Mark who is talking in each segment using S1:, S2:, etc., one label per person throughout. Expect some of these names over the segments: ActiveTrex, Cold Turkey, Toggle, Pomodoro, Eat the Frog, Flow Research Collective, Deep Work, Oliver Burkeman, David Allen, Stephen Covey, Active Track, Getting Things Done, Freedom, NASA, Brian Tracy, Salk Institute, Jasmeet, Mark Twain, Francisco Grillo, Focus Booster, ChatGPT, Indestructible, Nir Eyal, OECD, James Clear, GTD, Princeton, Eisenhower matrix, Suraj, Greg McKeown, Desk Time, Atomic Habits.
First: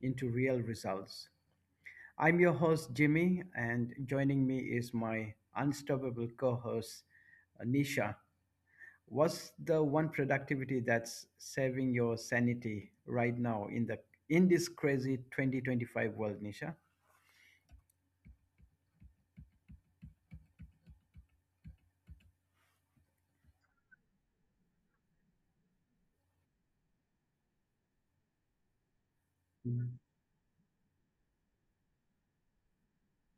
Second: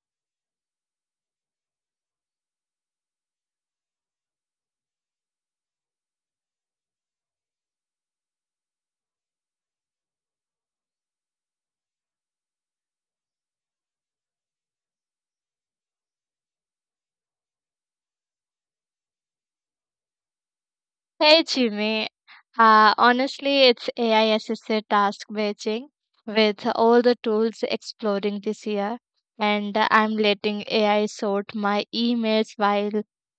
S1: into real results. I'm your host, Jimmy, and joining me is my unstoppable co host, Nisha. What's the one productivity that's saving your sanity right now in this crazy 2025 world, Nisha?
S2: Hey Jimmy, honestly, it's AI assisted task matching with all the tools exploding this year, and I'm letting AI sort my emails while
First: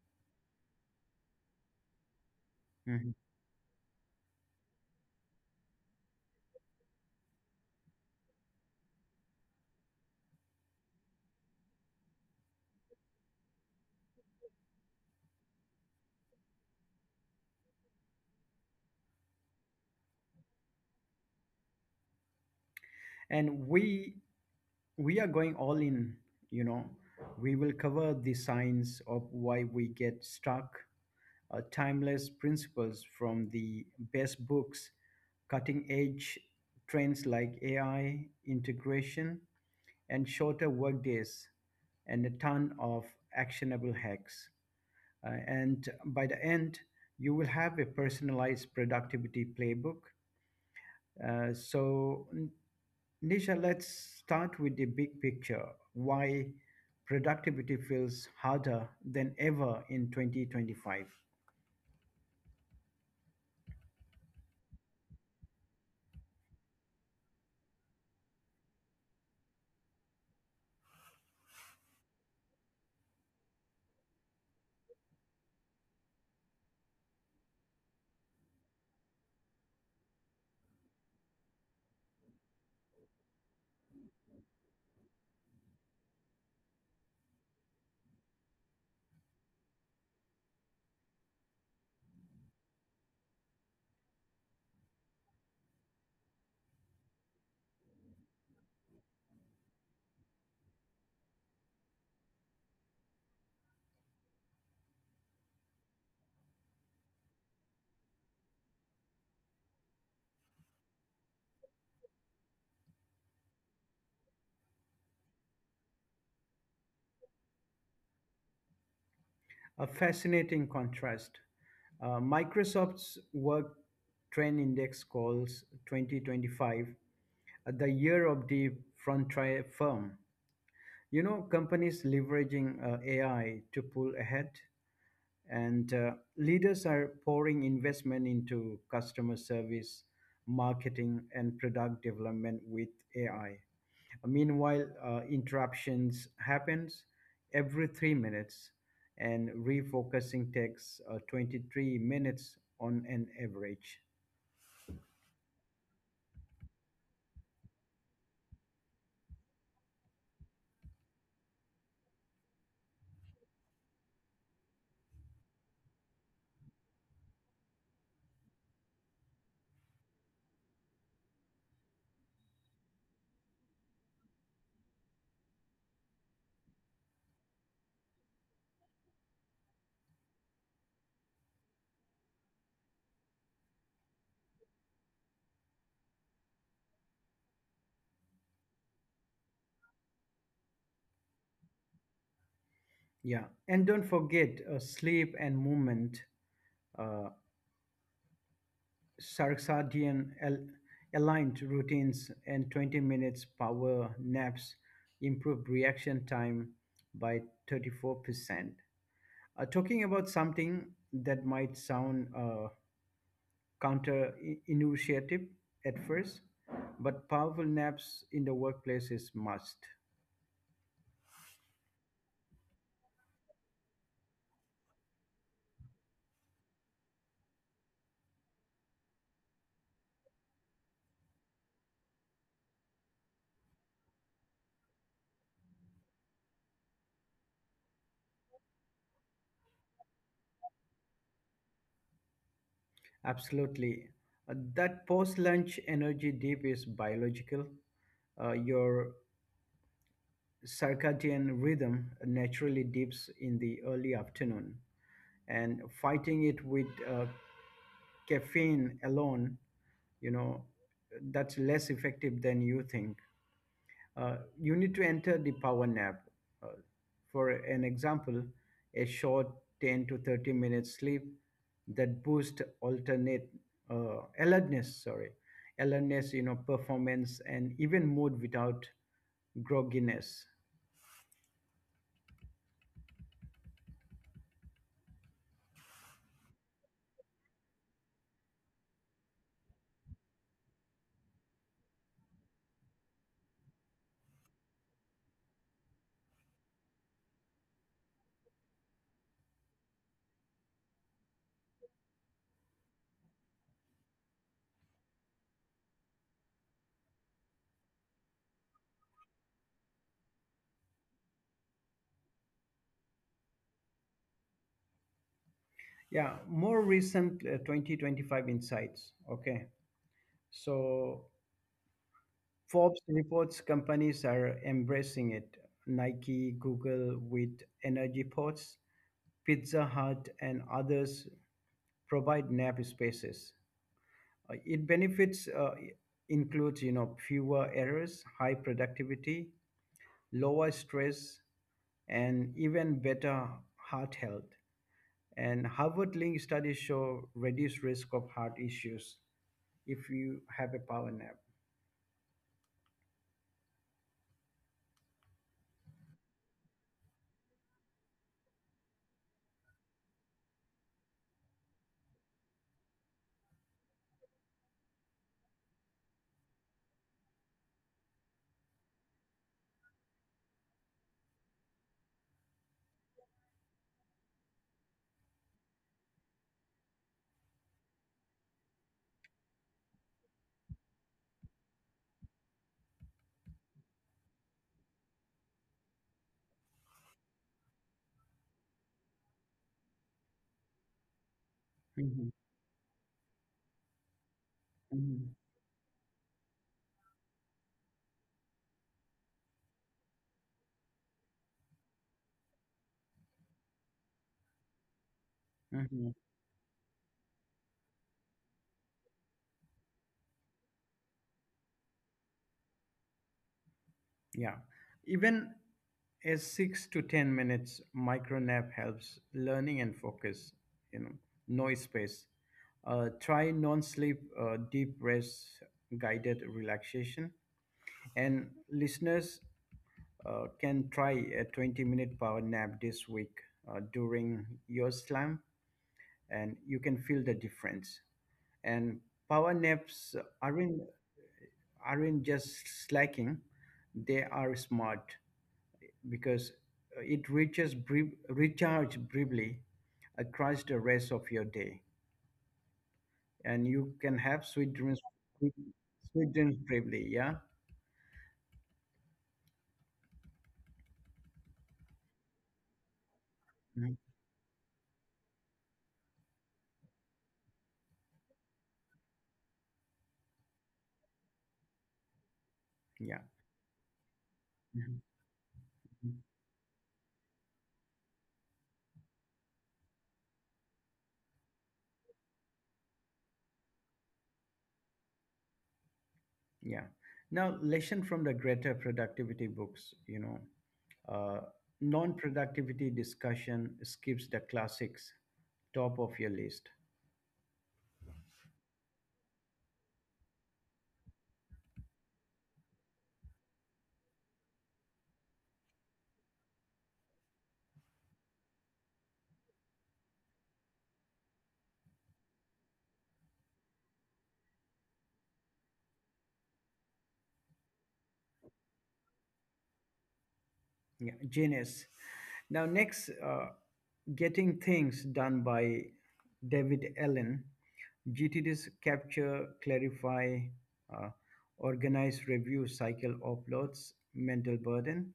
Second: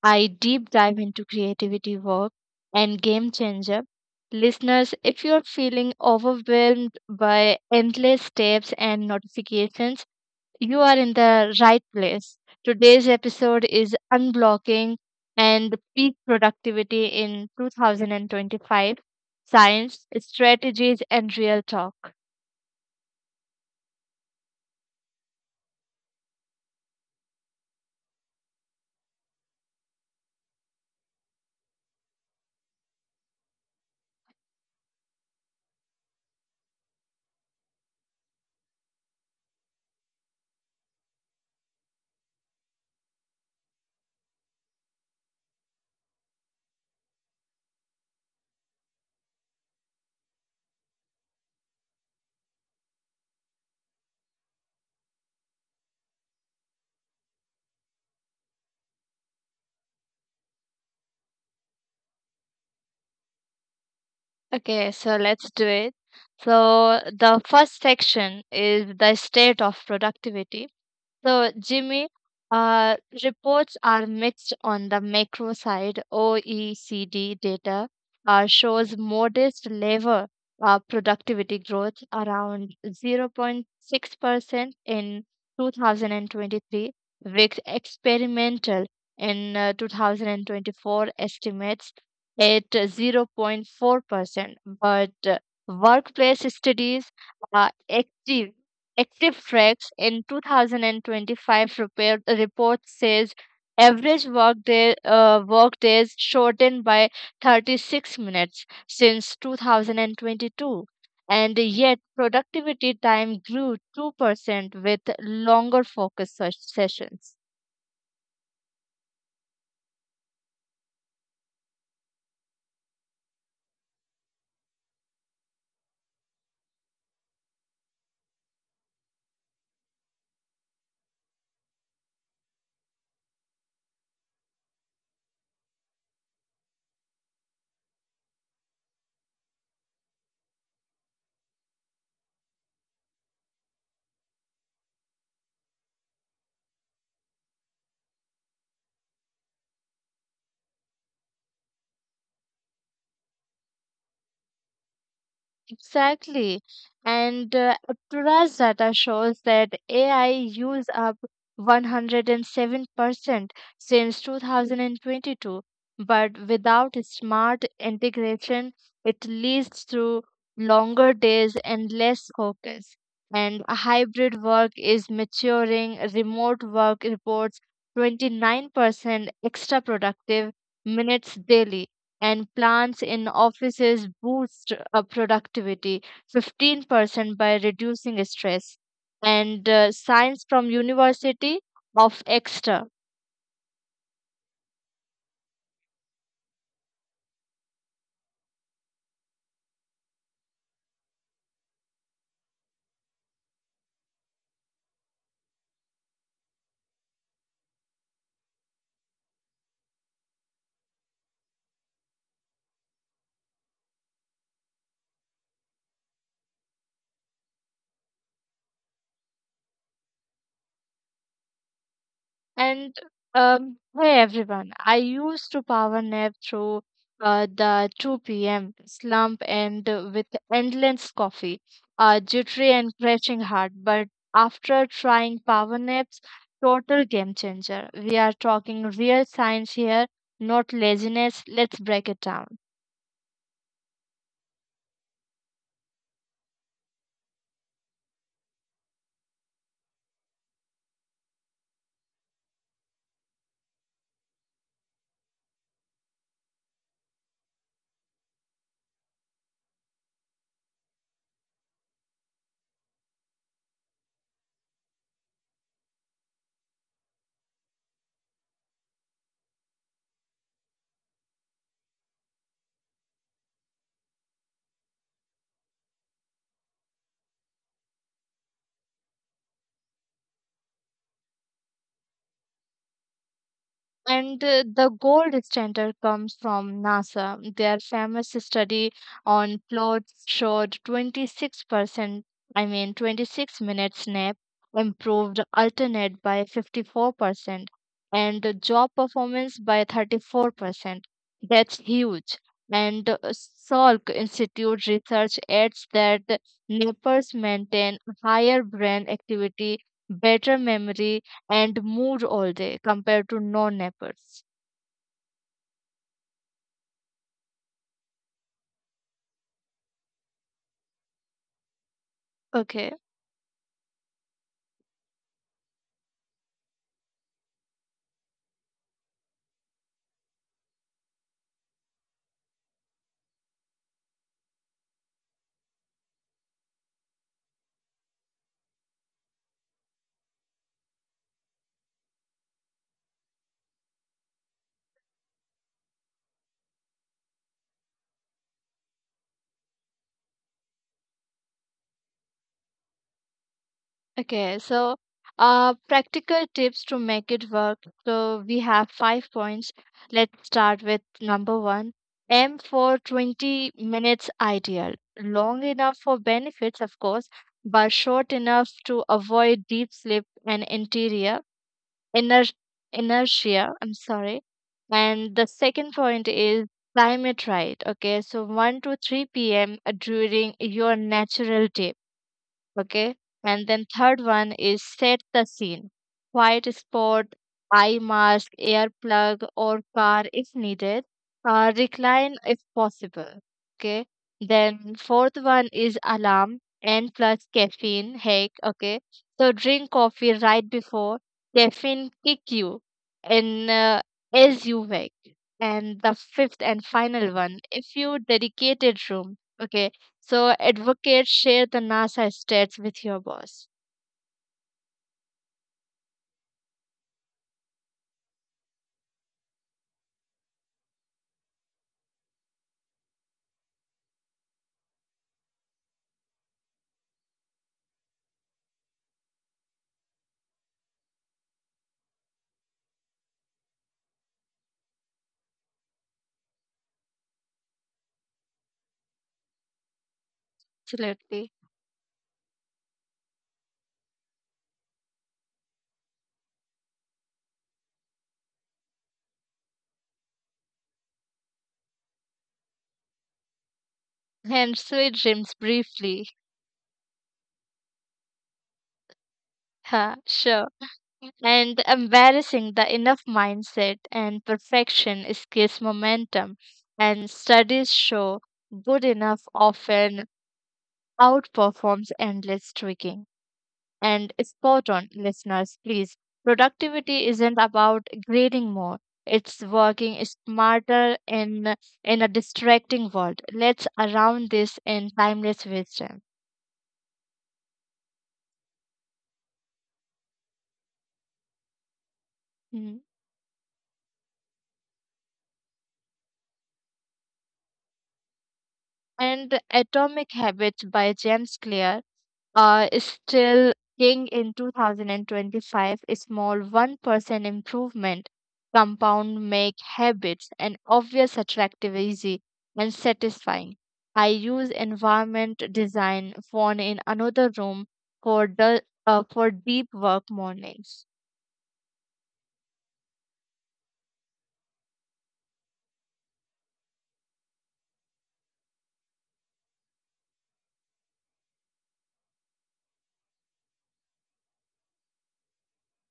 S2: I deep dive into creativity work and
S1: Mhm.
S2: game changer. Listeners, if you're feeling overwhelmed by endless steps and notifications, you are in the right place. Today's episode is Unblocking and Peak Productivity in 2025: Science, Strategies, and Real Talk.
S1: And we are going all in, you know. We will cover the signs of why we get stuck, timeless principles from the best books, cutting edge trends like AI integration and shorter workdays, and a ton of actionable hacks. And by the end, you will have a personalized productivity playbook. Uh, so, N- Nisha, let's start with the big picture why productivity feels harder than ever in 2025.
S2: Okay, so let's do it. So, the first section is the state of productivity. So, Jimmy, uh, reports are mixed on the macro side. OECD data shows modest labor productivity growth around 0.6% in 2023, with experimental in 2024 estimates at 0.4%. But workplace studies are active ActiveTrex in 2025 report, says average work days shortened by 36 minutes since 2022, and yet productivity time grew 2% with longer focus sessions.
S1: A fascinating contrast. Microsoft's Work Trend Index calls 2025 the year of the frontier firm. Companies leveraging AI to pull ahead, and leaders are pouring investment into customer service, marketing, and product development with AI. Meanwhile, interruptions happens every 3 minutes, and refocusing takes 23 minutes on an average.
S2: Exactly. And Aptura's data shows that AI used up 107% since 2022, but without smart integration, it leads to longer days and less focus. And hybrid work is maturing, remote work reports 29% extra productive minutes daily, and plants in offices boost productivity 15% by reducing stress, and science from University of Exeter.
S1: Yeah, and don't forget sleep and movement, uh, circadian aligned routines, and 20 minutes power naps improve reaction time by 34%. Talking about something that might sound counterintuitive at first, but powerful naps in the workplace is must.
S2: And hey everyone, I used to power nap through the 2 p.m. slump, and with endless coffee, jittery and crashing heart. But after trying power naps, total game changer. We are talking real science here, not laziness. Let's break it down.
S1: Absolutely. That post-lunch energy dip is biological. Your circadian rhythm naturally dips in the early afternoon, and fighting it with caffeine alone, you know, that's less effective than you think. You need to enter the power nap. Uh, for an example, a short 10 to 30 minutes sleep that boosts alternate alertness, sorry, alertness, performance and even mood without grogginess.
S2: And the gold standard comes from NASA. Their famous study on plots showed 26%, I mean 26-minute nap improved alternate by 54% and the job performance by 34%. That's huge. And Salk Institute research adds that nappers maintain higher brain activity, better memory, and mood all day compared to non-nappers.
S1: Yeah, more recent 2025 insights. Okay. So Forbes
S2: Okay,
S1: reports companies are embracing it. Nike, Google with energy pods, Pizza Hut, and others provide nap spaces. It benefits includes fewer errors, high productivity, lower stress, and even better heart health. And Harvard link studies show reduced risk of heart issues if you have a power nap.
S2: okay. So, practical tips to make it work. So we have 5 points. Let's start with number one. Aim for 20 minutes ideal. Long enough for benefits, of course, but short enough to avoid deep sleep and interior, iner- inertia. I'm sorry. And the second point is climate. Right, okay, so 1 to 3 p.m. during your natural day. Okay. And then third one is set the scene, quiet spot, eye mask, earplug or car if needed,
S1: Mhm.
S2: recline if possible. Okay. Then
S1: Mhm.
S2: fourth one is alarm and plus caffeine hack. Okay, so drink coffee right before, caffeine kick you, and as you wake. And the
S1: Mhm.
S2: fifth and final one, if you dedicated room. Okay. So advocates share the NASA stats with your boss.
S1: Yeah, even a 6 to 10 minutes micro nap helps learning and focus. You know, no space. Try non-sleep deep rest guided relaxation, and listeners can try a 20-minute power nap this week during your slam, and you can feel the difference. And power naps aren't
S2: Absolutely.
S1: aren't just slacking; they are smart because it reaches brief, recharge briefly across the rest of your day, and you can have sweet
S2: And
S1: dreams,
S2: sweet
S1: sweet,
S2: dreams
S1: sweet
S2: briefly.
S1: dreams briefly. Yeah.
S2: Ha, sure. And embarrassing the enough mindset, and
S1: Mhm.
S2: perfection is case momentum. And studies show good enough often outperforms endless tweaking.
S1: Yeah.
S2: And spot on, listeners,
S1: Mhm.
S2: please.
S1: Mhm.
S2: Productivity isn't about grading more. It's working smarter in a distracting world. Let's around this in timeless wisdom.
S1: Yeah. Now, lesson from the greater productivity books, uh,
S2: Mhm.
S1: non-productivity discussion skips the classics, top of your list.
S2: And Atomic Habits by James Clear is still king in 2025, a small 1% improvement compound, make habits an obvious, attractive, easy, and satisfying. I use environment design, phone in another room, for the for deep work mornings.
S1: Yeah, genius. Now, next, Getting Things Done by David Allen GTD's capture, clarify, uh, organize, review cycle uploads mental burden.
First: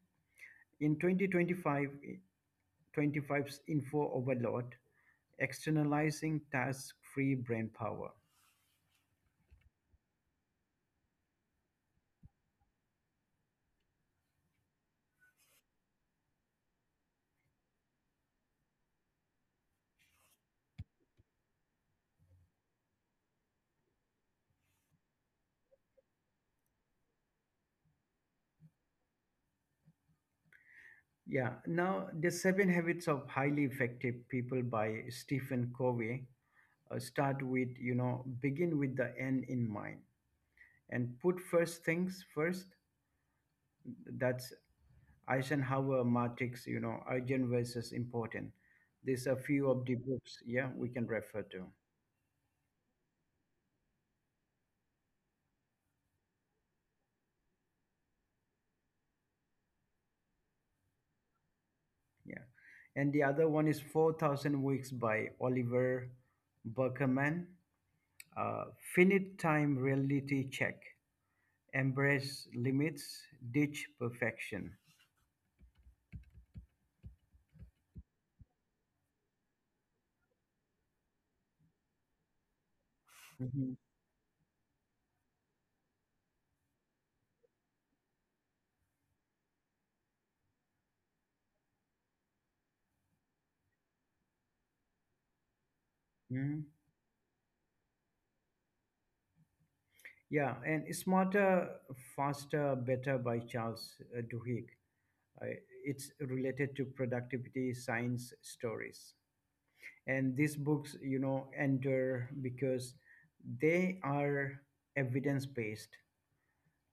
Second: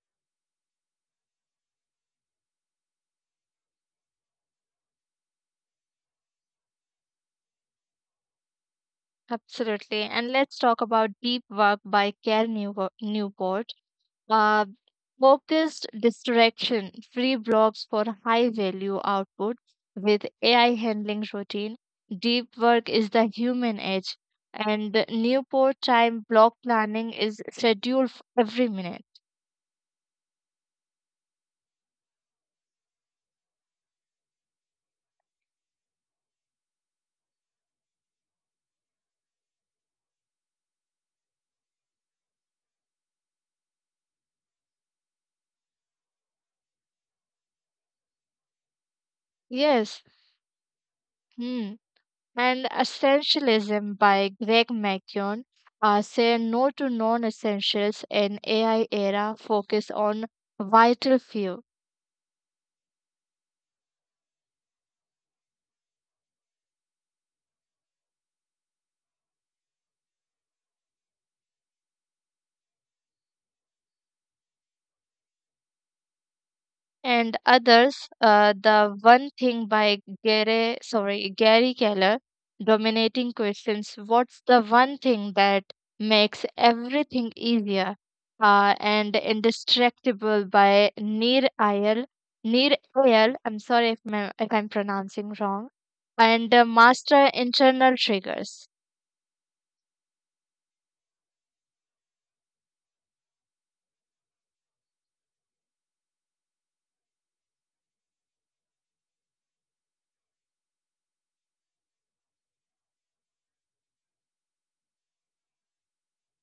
S1: In 2025, 25's info overload, externalizing task free brain power.
S2: Absolutely. And let's talk about Deep Work by Care Newport. Uh, Focused, distraction free blocks for high value output with AI handling routine. Deep work is the human edge, and Newport time block planning is scheduled for every minute.
S1: Yeah, now the seven habits of highly effective people by Stephen Covey start with, begin with the end in mind and put first things first. That's Eisenhower matrix, urgent versus important. These are few of the
S2: Yes,
S1: books, yeah, we can refer to.
S2: hmm. And Essentialism by Greg McKeown. Say no to non essentials in AI era, focus on vital few.
S1: Yeah. And the other one is 4,000 Weeks by Oliver Burkeman. Uh, Finite Time Reality Check. Embrace Limits, Ditch Perfection.
S2: And others, The One Thing by Gary Keller,
S1: Mhm.
S2: dominating questions: what's the one thing that makes everything easier? And Indestructible by Nir ayal. I'm sorry if I'm pronouncing wrong.
S1: Mhm.
S2: And master internal triggers.
S1: Yeah, and Smarter, Faster, Better by Charles Duhigg. Uh, it's related to productivity science stories. And these books enter because they are evidence based,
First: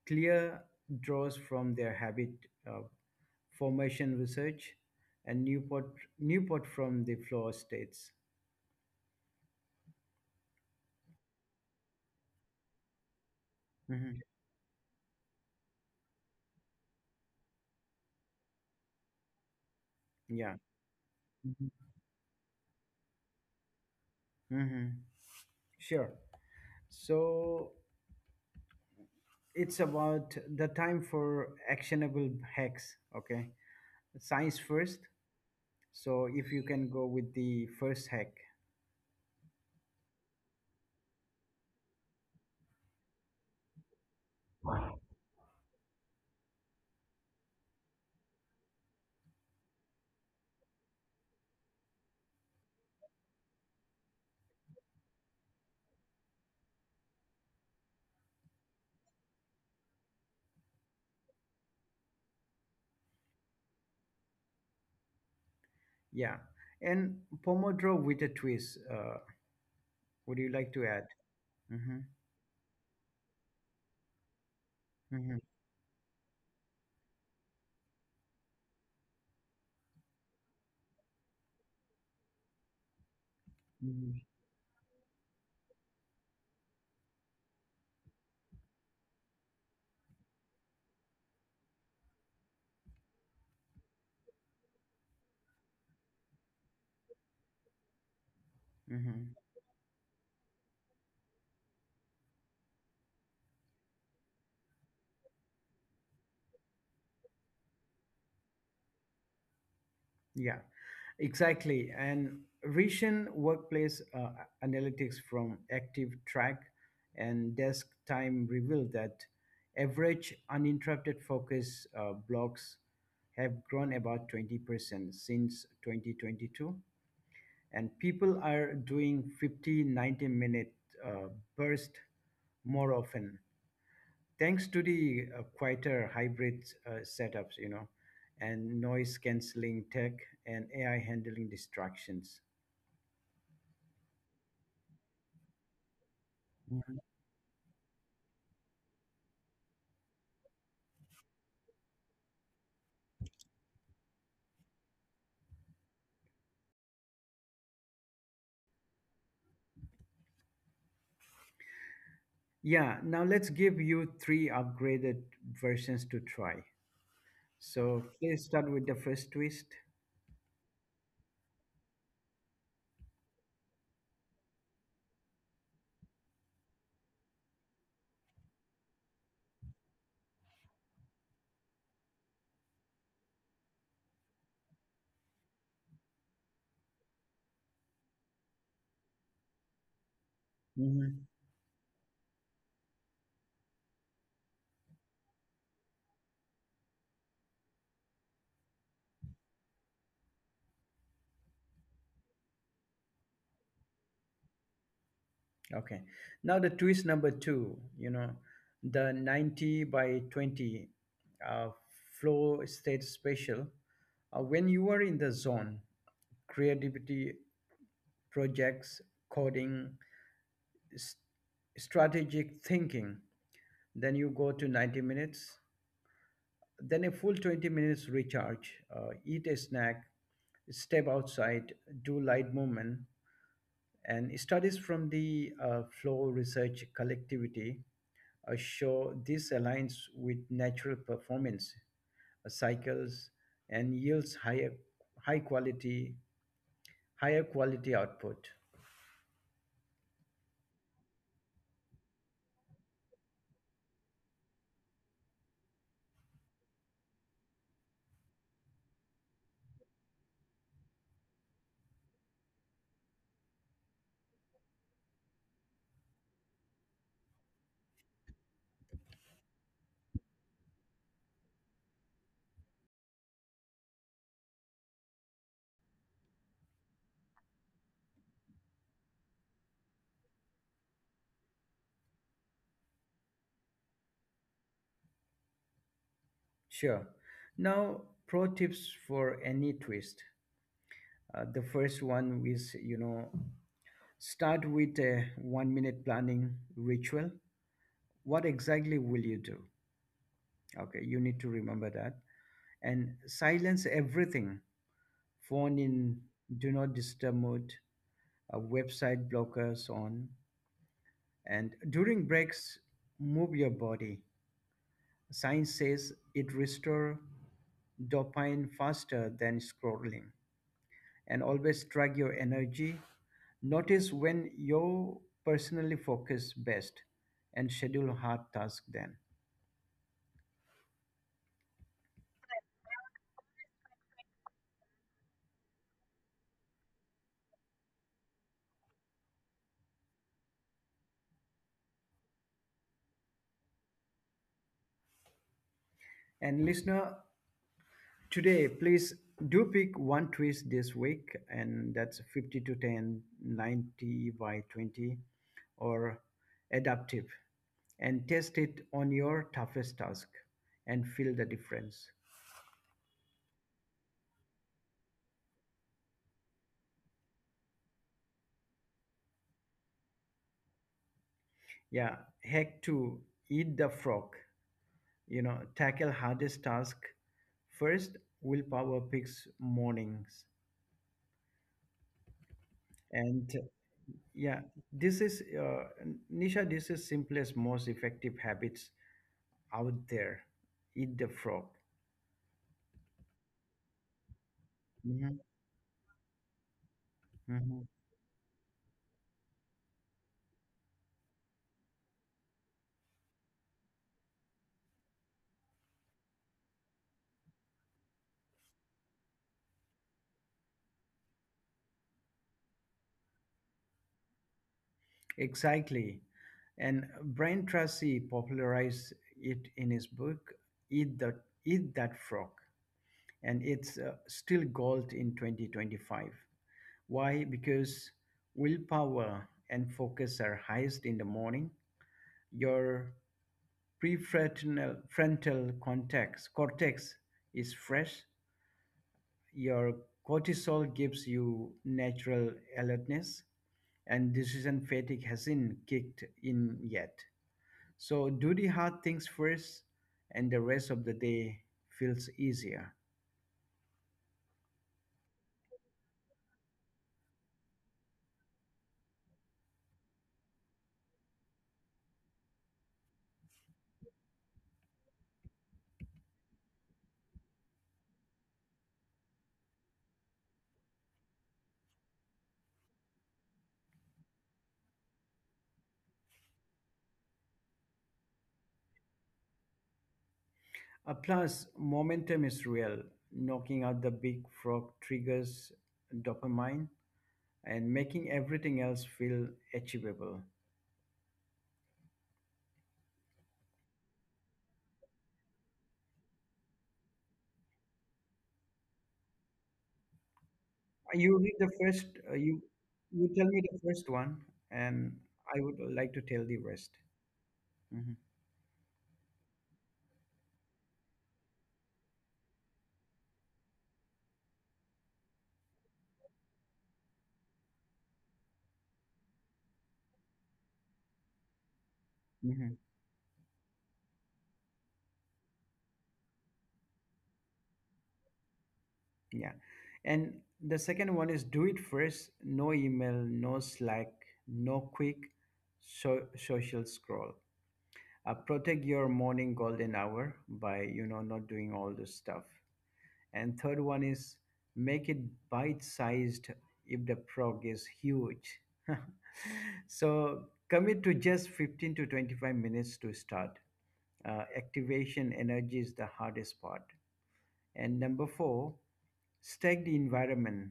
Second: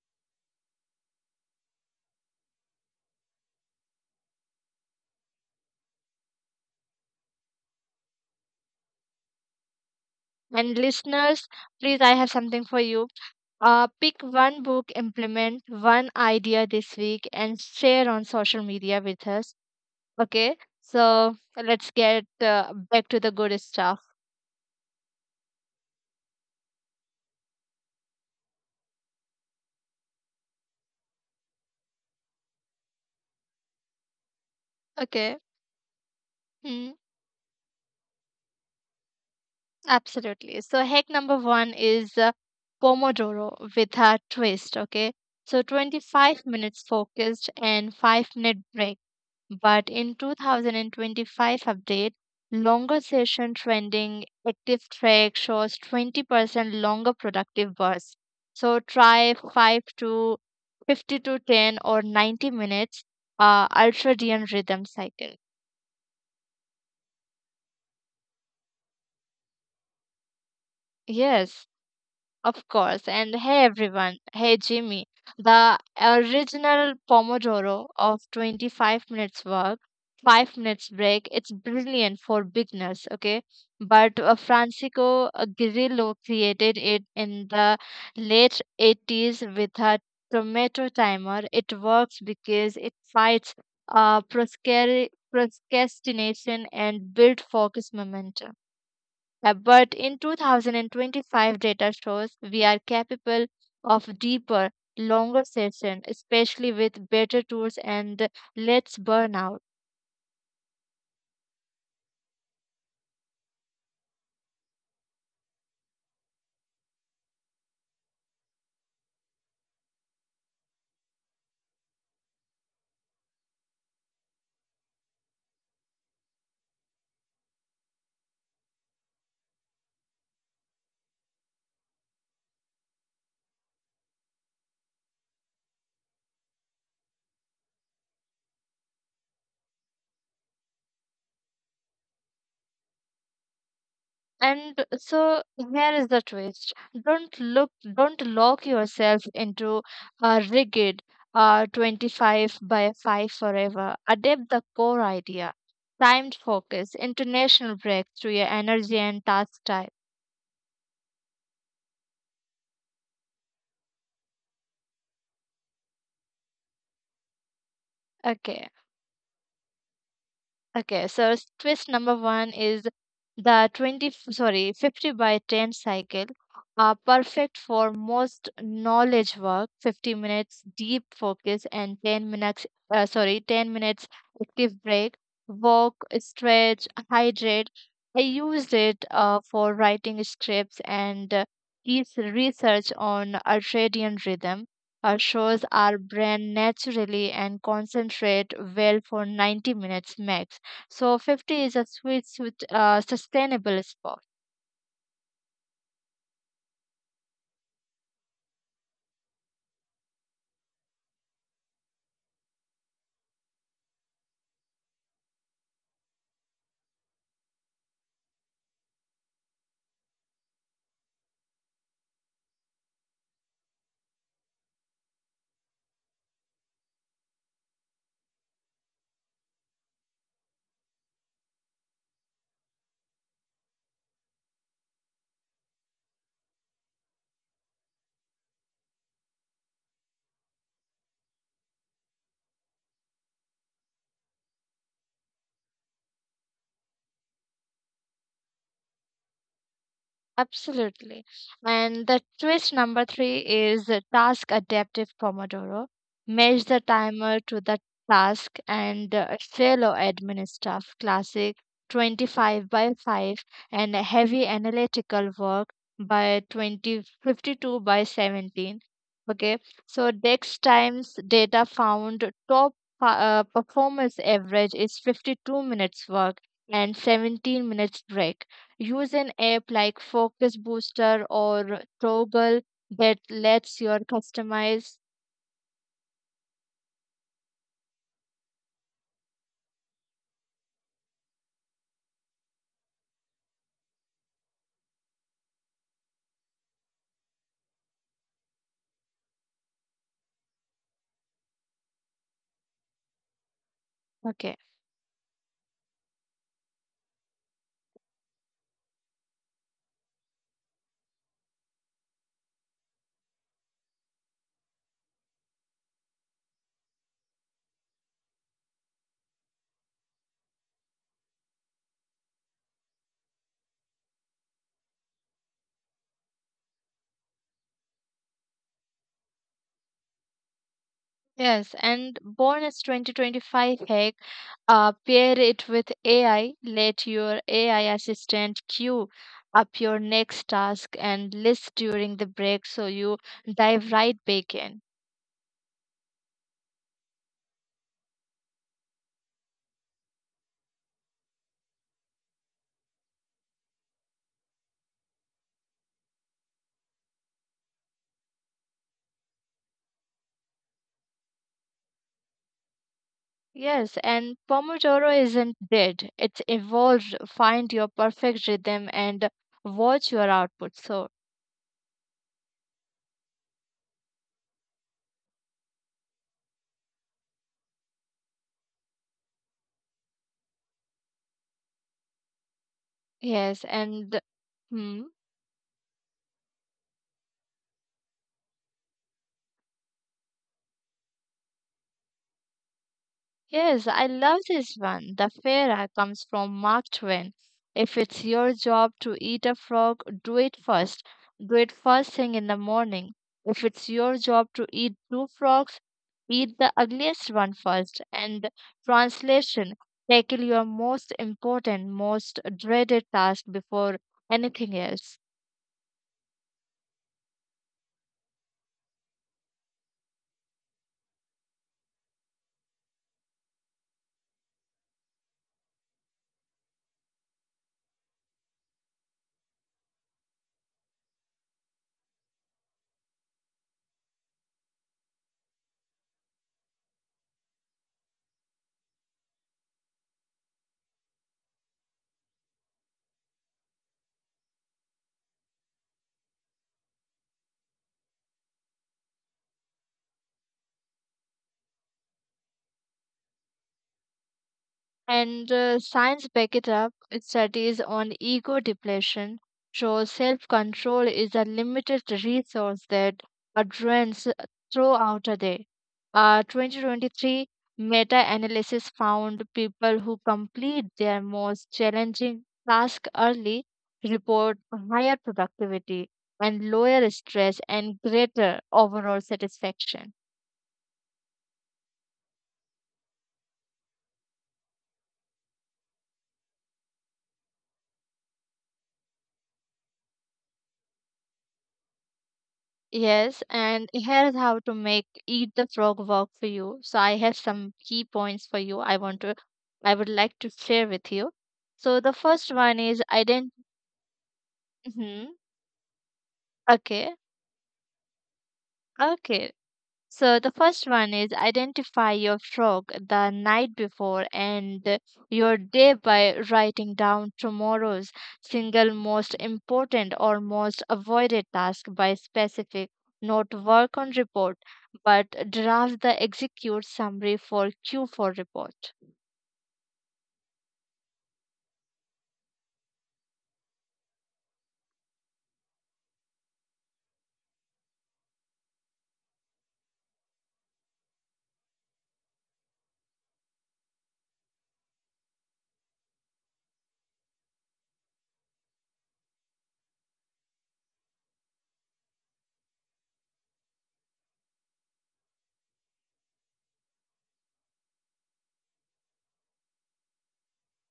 S1: clear, draws from their habit uh, formation research and Newport from the floor states.
S2: And listeners, please, I have something for you.
S1: Hmm.
S2: Pick one book, implement one idea this week, and share on social media with us.
S1: Yeah.
S2: Okay, so let's get back to the good stuff.
S1: Hmm. Sure. So it's about the time for actionable hacks. Okay. Science first.
S2: Okay.
S1: So if you
S2: Hmm,
S1: can go with the first hack,
S2: absolutely. So, hack number one is Pomodoro with a twist. Okay, so 25 minutes focused and 5-minute break. But in 2025 update, longer session trending active track shows 20% longer productive bursts. So try 5 to 50 to 10 or 90 minutes ultradian rhythm cycle.
S1: yeah, and Pomodoro with a twist. Would you like to add?
S2: Yes.
S1: Hmm.
S2: Of course. And hey, everyone. Hey, Jimmy. The
S1: Hmm.
S2: original Pomodoro of 25 minutes work, 5 minutes break, it's brilliant for beginners, okay? But
S1: Hmm.
S2: Francisco Grillo created it in the late 80s with a tomato timer. It works because it fights procrastination and build focus momentum.
S1: Hmm.
S2: But in 2025, data shows we are capable of deeper, longer session, especially with better tools and less burnout.
S1: Yeah, exactly. And recent workplace analytics from Active Track and Desk Time revealed that average uninterrupted focus blocks have grown about 20% since 2022 and people are doing 50-90 minute uh, burst more often thanks to the quieter hybrid setups, and noise canceling tech and AI handling distractions.
S2: And so here is the twist.
S1: Mhm.
S2: Don't lock yourself into a rigid, 25 by 5 forever. Adapt the core idea, timed focus, international breaks to your energy and task type.
S1: Yeah, now let's give you three upgraded versions to try. So
S2: Okay.
S1: please start with the first twist.
S2: Okay, so twist number one is the 20, 50 by 10 cycle, are perfect for most knowledge work, 50 minutes deep focus and 10 minutes active break, walk, stretch, hydrate. I used it for writing scripts, and
S1: Mhm.
S2: is research on ultradian rhythm. Shows our brain naturally and concentrate well for 90 minutes max, so 50 is a sweet, sweet, sustainable spot.
S1: Okay. Now the twist number two, the 90 by 20 uh, flow state special. When you are in the zone, creativity projects, coding, s- strategic thinking, then you go to 90 minutes, then a full 20 minutes recharge, eat a snack, step outside, do light movement. And studies from the flow research collectivity show this aligns with natural performance cycles and yields high quality higher quality output.
S2: Absolutely. And the twist number three is the task adaptive Pomodoro. Match the timer to the task, and fellow admin stuff, classic 25 by 5, and heavy analytical work by 20 52 by 17. Okay, so Dex Times data found top performance average is 52 minutes work and 17 minutes break. Use an app like Focus Booster or Toggle that lets your customize.
S1: Sure. Now pro tips for any twist. The first one is, start with a 1 minute planning ritual. What exactly will you do? Okay, you need to remember that. And silence
S2: Okay.
S1: everything, phone in do not disturb mode, website blockers on. And during breaks, move your body. Science says it restores dopamine faster than scrolling. And always track your energy. Notice when you personally focus best and schedule hard tasks then.
S2: Yes, and bonus 2025 hack, pair it with AI. Let your AI assistant queue up your next task and list during the break so you dive right back in.
S1: And listener, today please do pick one twist this week, and that's 50 to 10, 90 by 20, or adaptive, and test it on your toughest task and feel the difference.
S2: Yes, and Pomodoro isn't dead. It's evolved. Find your perfect rhythm and watch your output. So,
S1: Yeah, hack to eat the frog, tackle hardest task first, willpower picks mornings
S2: yes,
S1: and.
S2: and
S1: Yeah,
S2: hmm,
S1: this is Nisha. This is simplest, most effective habits out there. Eat the frog.
S2: yes, I love this one. The
S1: Mhm.
S2: Pharaoh comes from Mark Twain. If it's
S1: Mhm.
S2: your job to eat a frog, do it first. Do it first thing in the morning. If it's your job to eat two frogs, eat the ugliest one first. And translation, tackle your most important, most dreaded task before anything else.
S1: Exactly, and Brian Tracy popularized it in his book "Eat the Eat That Frog," and it's still gold in 2025. Why? Because willpower and focus are highest in the morning. Your prefrontal frontal cortex cortex is fresh, your cortisol gives you natural alertness, and decision fatigue hasn't kicked in yet. So do the hard things first, and the rest of the day feels easier.
S2: And science back it up. It studies on ego depletion shows self-control is a limited resource that are drains throughout a day. 2023 meta-analysis found people who complete their most challenging task early report higher productivity and lower stress and greater overall satisfaction.
S1: Plus, momentum is real. Knocking out the big frog triggers dopamine and making everything else feel achievable.
S2: Yes, and here's how to make Eat the Frog work for you. So I have some key points for you, I would like to
S1: Uh,
S2: share
S1: You
S2: with
S1: read the
S2: you.
S1: first. Uh,
S2: So the
S1: you
S2: first one
S1: you
S2: is
S1: tell me the
S2: ident
S1: first one, and I
S2: Mhm.
S1: would like to tell the rest.
S2: Okay.
S1: Mhm.
S2: Okay. So the first one is identify your frog the night before, and your day by writing down tomorrow's single most important or most avoided task by
S1: Mhm.
S2: specific, not work on report, but draft the execute summary for q for report.
S1: Yeah. And the second one is do it first. No email, no Slack, no quick social scroll. Protect your morning golden hour by not doing all this stuff. And third one is make it bite-sized if the prog is huge. So commit to just 15 to 25 minutes to start. Activation energy is the hardest part. And number four, stack the environment,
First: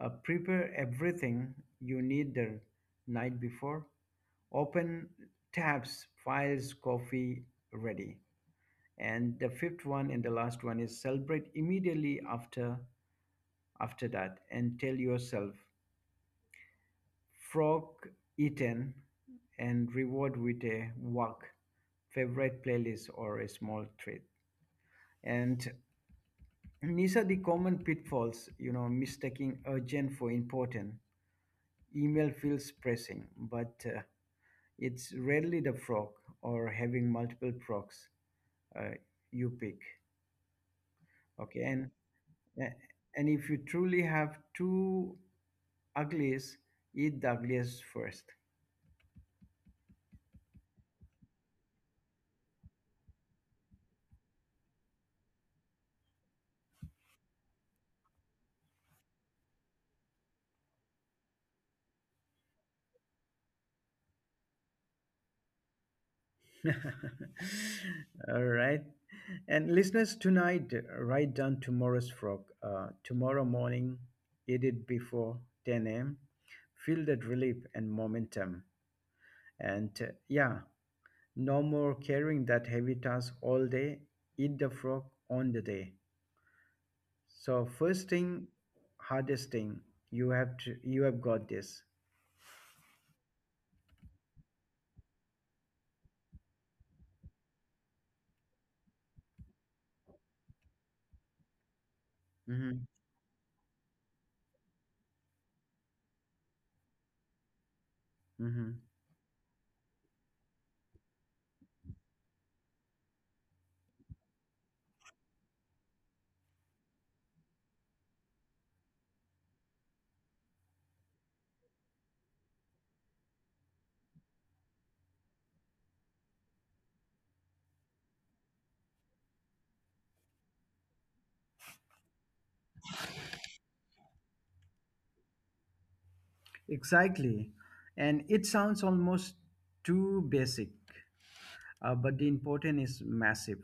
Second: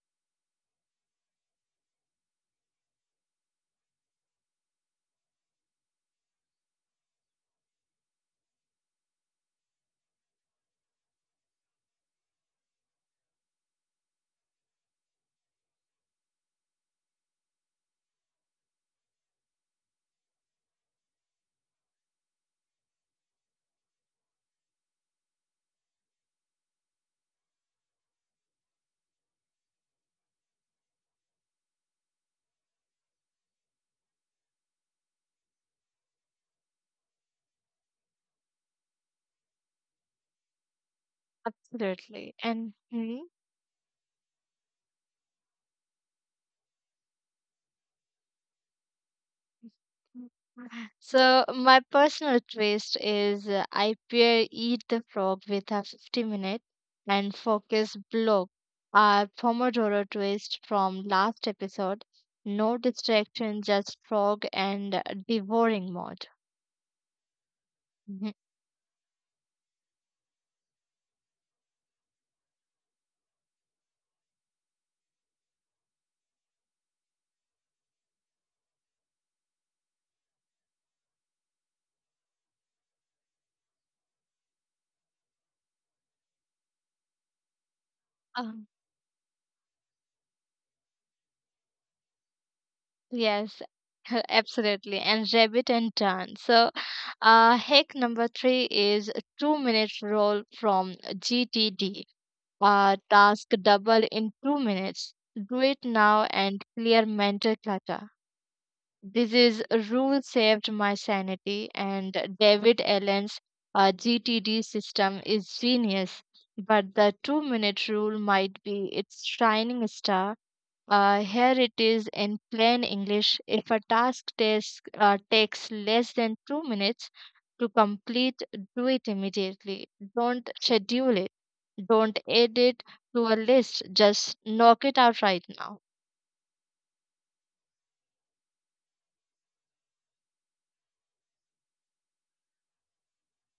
S1: prepare everything you need the night before. Open tabs, files, coffee ready. And the fifth one and the last one is celebrate immediately after that and tell yourself frog eaten and reward with a walk, favorite playlist or a small treat. And these are the common pitfalls, mistaking urgent for important. Email feels pressing, but it's rarely the frog or having multiple frogs uh, you pick. Okay,
S2: Absolutely. And
S1: uh, and if you truly have two uglies, eat the ugliest first.
S2: so my personal twist is, I pair eat the frog with a 50 minute and focus block. Our Pomodoro twist from last episode. No distraction, just frog and devouring mode. Mhm.
S1: All right. And listeners, tonight, write down tomorrow's frog. Tomorrow morning, eat it before 10 a.m. Feel that relief and momentum. And yeah, no more carrying that heavy task all day. Eat the frog on the day. So first
S2: Um,
S1: thing, hardest thing. You have to. You have got this.
S2: yes, absolutely. And rabbit and turn. So hack number three is 2-minute roll from GTD.
S1: Hmm.
S2: Task double in 2 minutes. Do it now and clear mental clutter.
S1: Hmm.
S2: This is rule saved my sanity, and David Allen's GTD system is genius. But the 2-minute rule might be its shining star. Here it is in plain English. If a task takes less than 2 minutes to complete, do it immediately. Don't schedule it. Don't add it to a list. Just knock it out right now.
S1: Exactly, and it sounds almost too basic, but the importance is massive.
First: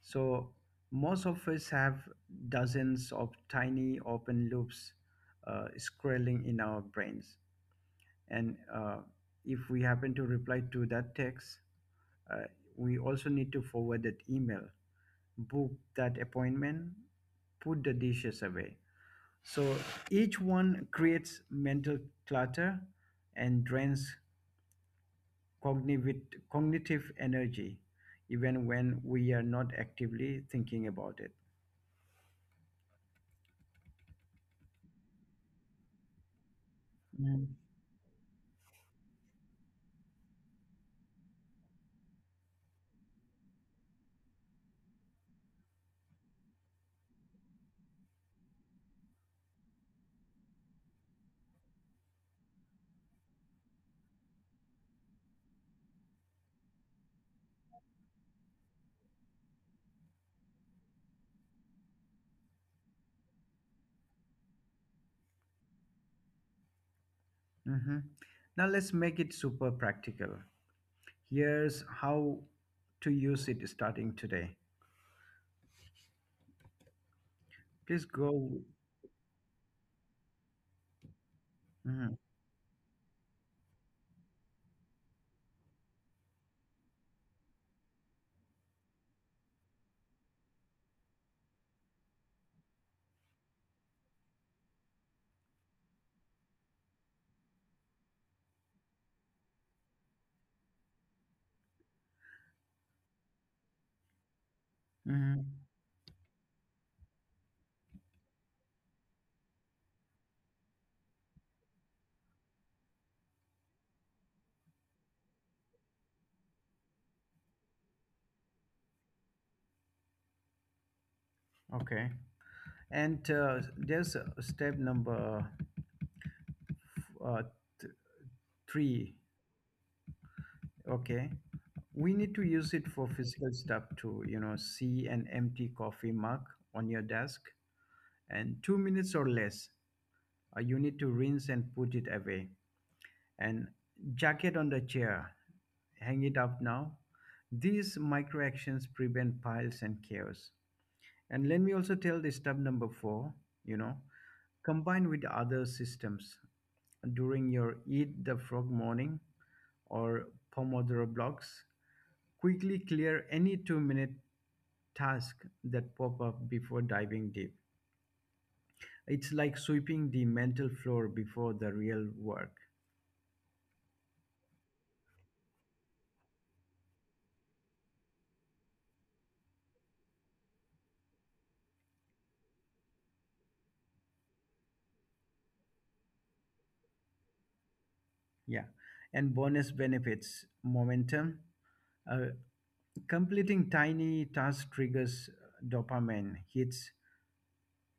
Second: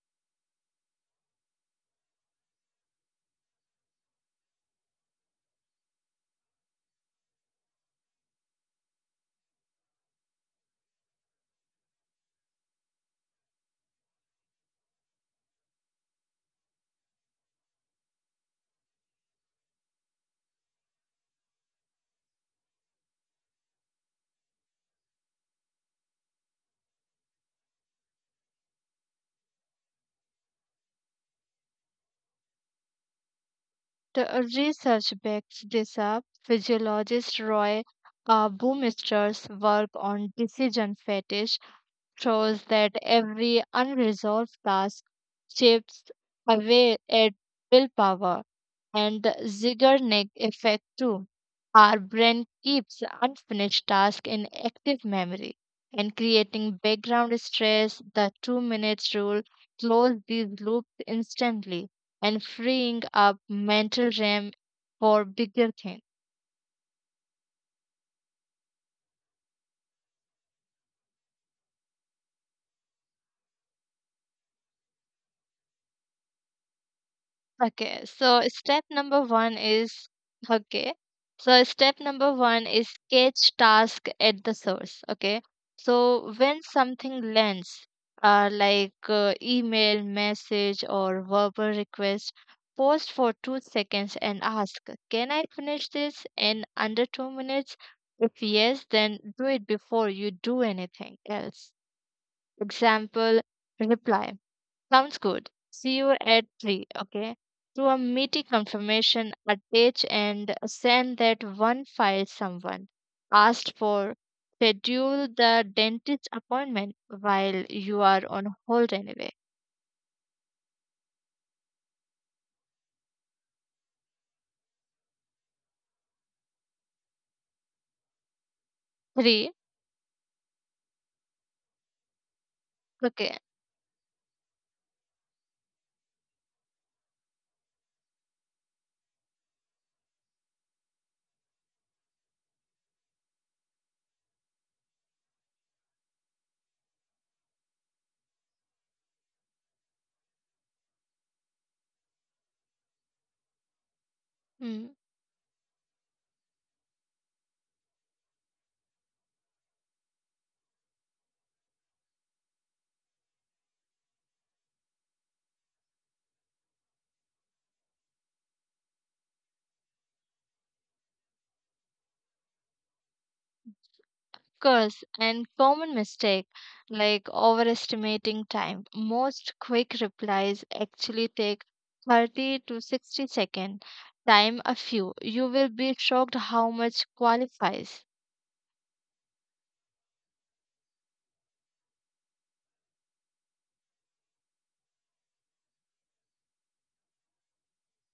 S1: So most of us have dozens of tiny open loops scrolling in our brains, and if we happen to reply to that text. Uh, we also need to forward that email, book that appointment, put the dishes away. So each one creates mental clutter and drains cognitive, cognitive energy, even when we are not actively thinking about it.
S2: The research backs this up.
S1: Mm-hmm.
S2: Physiologist Roy Baumeister's work on decision fatigue shows that every unresolved task chips away at willpower, and the Zeigarnik effect too. Our brain keeps unfinished tasks in active memory and creating background stress, the 2 minutes rule close these loops instantly and freeing up mental RAM for bigger things.
S1: Now let's make it super practical. Here's how to use it starting today. Please
S2: Okay,
S1: go.
S2: so step number one is okay. So
S1: Mm-hmm.
S2: step number one is catch task at the source. Okay, so when something lands, like email, message, or verbal request, pause for 2 seconds and ask, "Can I finish this in under 2 minutes?" If yes, then do it before you do anything else. Example reply. Sounds
S1: Mm-hmm.
S2: good. See you at 3, okay? Do a meeting confirmation, attach and send that one file someone asked for. Schedule the dentist appointment while you are on hold anyway.
S1: Okay. And there's step number uh, th- three.
S2: 3.
S1: Okay, we need to use it for
S2: Okay.
S1: physical stuff too. See an empty coffee mug on your desk, and 2 minutes or less, you need to rinse and put it away. And jacket on the chair, hang it up now. These micro actions prevent piles and chaos. And let me also tell the step number four. You know,
S2: Mm.
S1: Combine with other systems. During your Eat the Frog morning or Pomodoro blocks. Quickly clear any 2 minute tasks that pop up before diving deep. It's like sweeping the mental floor before the real work.
S2: Cause and common mistake, like overestimating time. Most quick replies actually take 30 to 60 second. Time a few. You will be shocked how much qualifies.
S1: Yeah. And bonus benefits momentum. Uh, completing tiny tasks triggers dopamine hits,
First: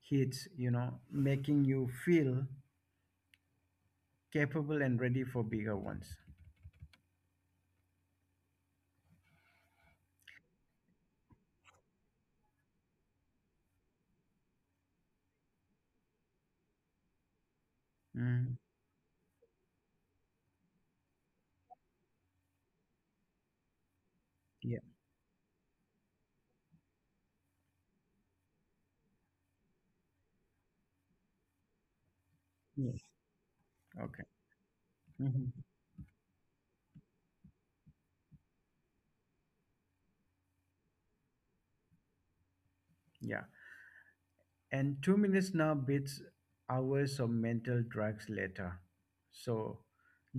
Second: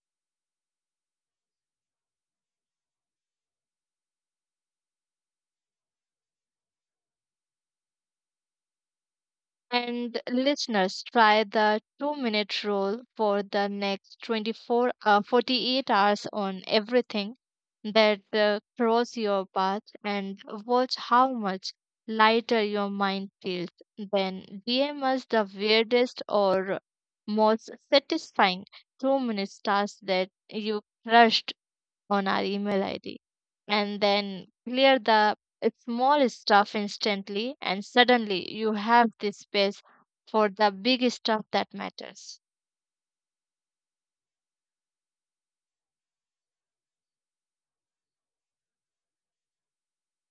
S1: hits, making you feel capable and ready for bigger ones.
S2: And listeners, try the two-minute rule for the next 24, 48 hours on everything that
S1: Mm.
S2: cross your path and watch how much lighter your mind feels.
S1: Yeah.
S2: Then DM us the weirdest or most satisfying two-minute task that you crushed on our
S1: Yeah.
S2: email ID, and
S1: Okay.
S2: then clear
S1: Mhm.
S2: the small stuff instantly, and suddenly you have the space for the big stuff that matters.
S1: Yeah. And 2 minutes now beats hours of mental drugs later. So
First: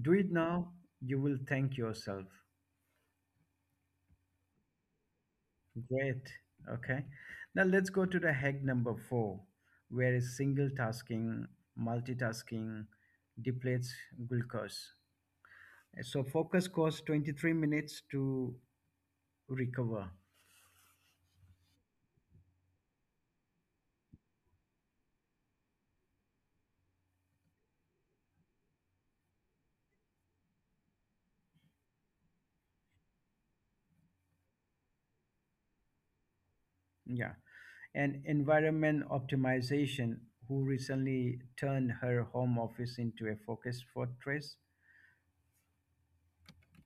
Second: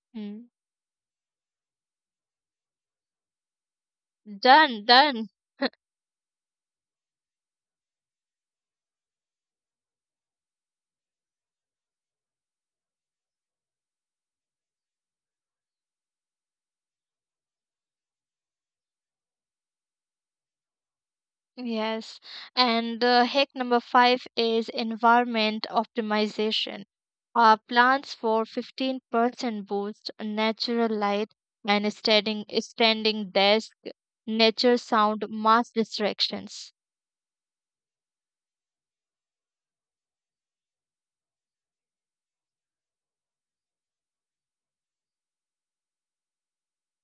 S1: do it
S2: Mm.
S1: now. You will thank yourself.
S2: Done, done.
S1: Great. Okay. Now let's go to the hack number four, where is single tasking, multitasking depletes glucose. So focus costs 23 minutes to recover.
S2: Yes. And hack number five is environment optimization. Plants for 15% boost, natural light, and standing desk, nature sound, mass distractions.
S1: Yeah. And environment optimization, who recently turned her home office into a focus fortress.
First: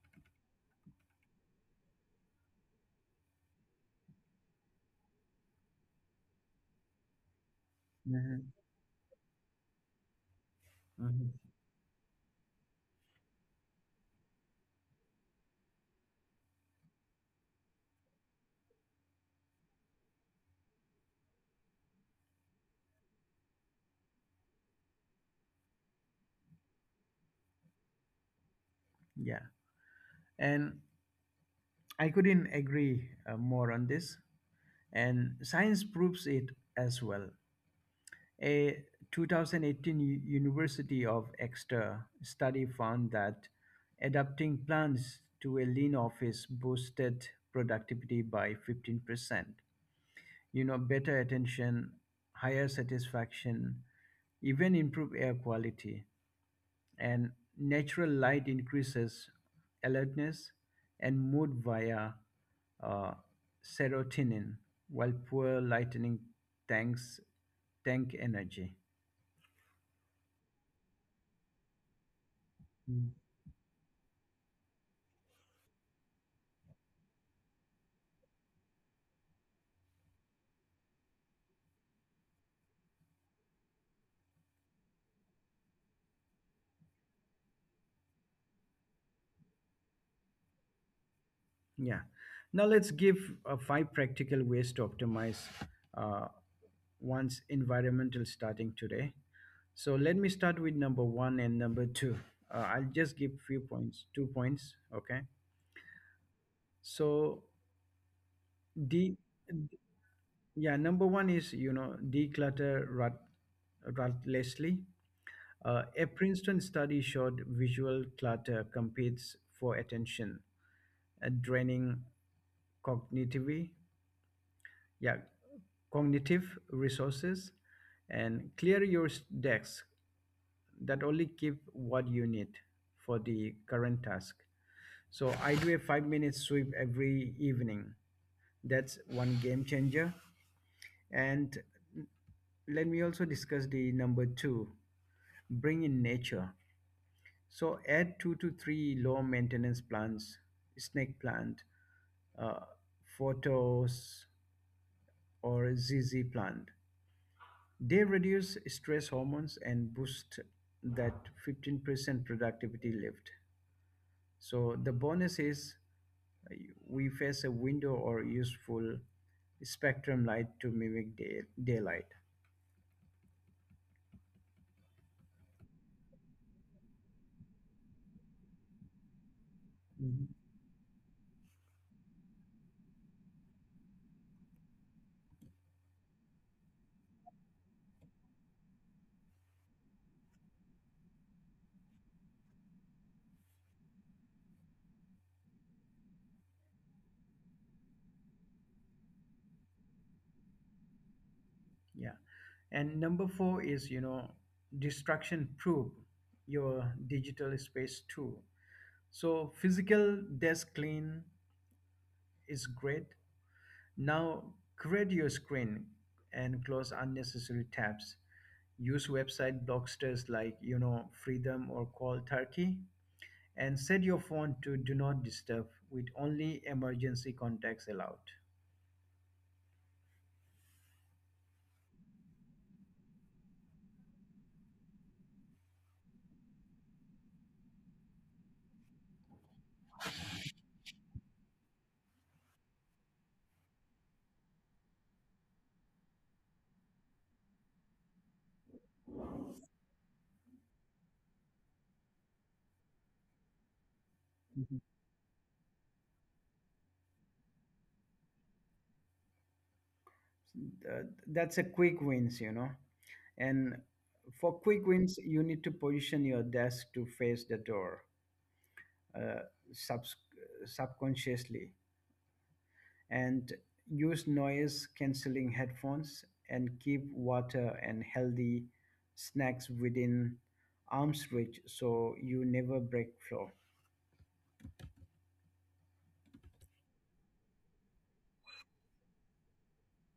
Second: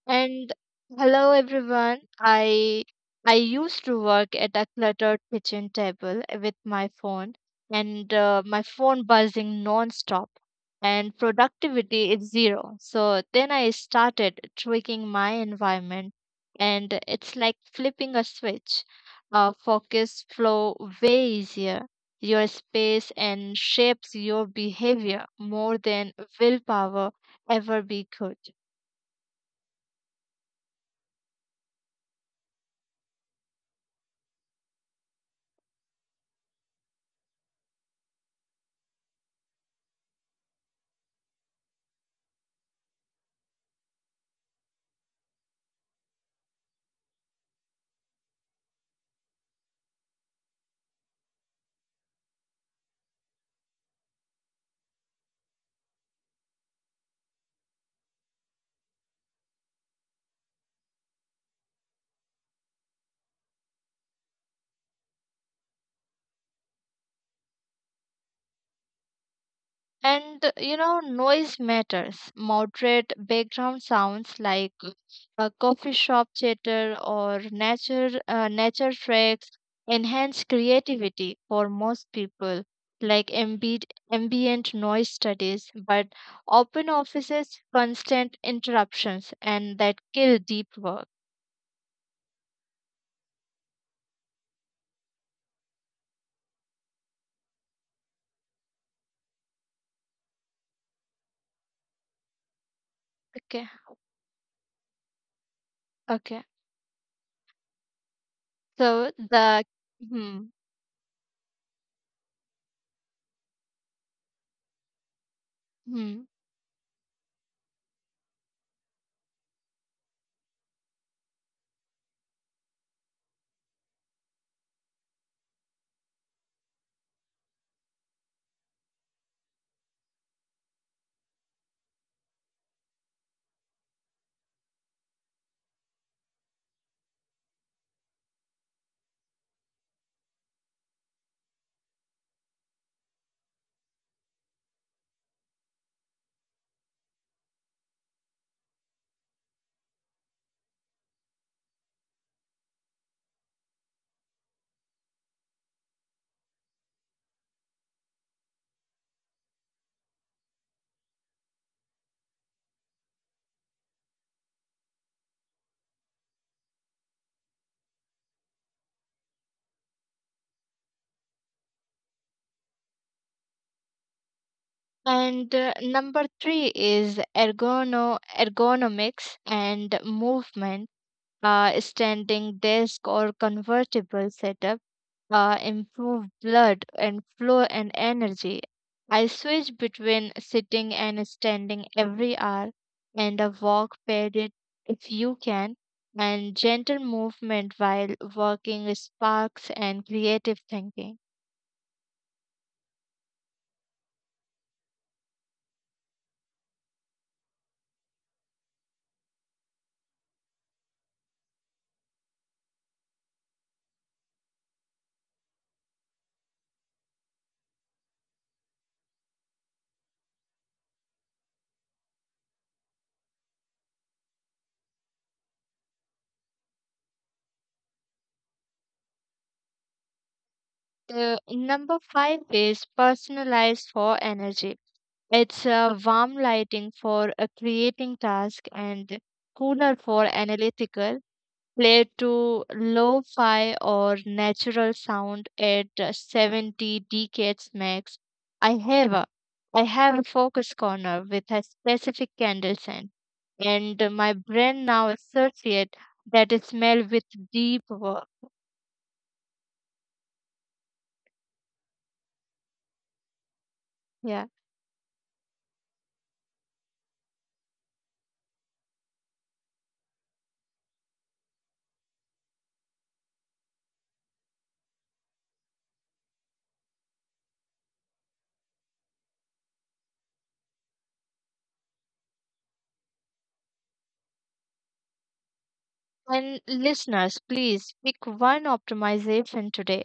S2: And hello everyone. I used to work at a cluttered kitchen table with my phone and my phone buzzing non-stop and
S1: Mhm.
S2: productivity is zero. So then I started tweaking my environment and it's like flipping a switch. Focus flow way easier. Your space and shapes your behavior more than willpower ever be could.
S1: Yeah, and I couldn't agree more on this. And science proves it as well. A 2018 University of Exeter study found that adapting plants to a lean office boosted productivity by 15%. You know, better attention, higher satisfaction, even improve air quality. And natural light increases alertness and mood via uh, serotonin, while poor lightning tanks tank energy.
S2: And you know, noise matters. Moderate
S1: Mm.
S2: background sounds like a coffee shop chatter or nature nature tracks enhance creativity for most people, like ambient noise studies. But open offices, constant interruptions, and that kill deep work.
S1: Yeah. Now let's give five practical ways to optimize uh, one's environmental starting today. So let me start with number one and number two. I'll just give
S2: Okay,
S1: few points, 2 points. Okay.
S2: okay.
S1: So
S2: So
S1: the
S2: the hmm,
S1: Yeah, number one is, you know, declutter rutlessly. A
S2: hmm.
S1: Princeton study showed visual clutter competes for attention, draining cognitively, yeah, cognitive resources, and clear your decks, that only keep what you need for the current task. So I do a 5 minute sweep every evening. That's one game changer. And let me also discuss the number two, bring in nature, so add two to three low maintenance plants, snake plant, uh, photos or zz plant. They reduce stress hormones and boost that 15% productivity lift. So the bonus is, uh, we face a window or useful spectrum light to mimic daylight.
S2: And number three is ergonomics and
S1: Mhm.
S2: movement. Standing desk or convertible setup improve blood and flow and energy. I switch between sitting and standing every hour, and a walk paired if you can. And gentle movement while working sparks and creative thinking.
S1: Yeah. And number four is, you know, distraction proof your digital space too. So physical desk clean is great. Now create your screen and close unnecessary tabs. Use website blocksters like, you know, Freedom or Call Turkey, and set your phone to do not disturb with only emergency contacts allowed.
S2: The number five is personalized for energy. It's a warm lighting for a creating task and cooler for analytical. Play to lo-fi or natural sound at 70 decades max. I have a I have a focus corner with a specific candle scent, and
S1: Mhm.
S2: my brain now associate that smell with deep work.
S1: That's a quick wins, you know. And for quick
S2: Yeah.
S1: wins, you need to position your desk to face the door, uh, subs- subconsciously, and use noise cancelling headphones and keep water and healthy snacks within arm's reach so you never break flow.
S2: And listeners, please pick one optimization today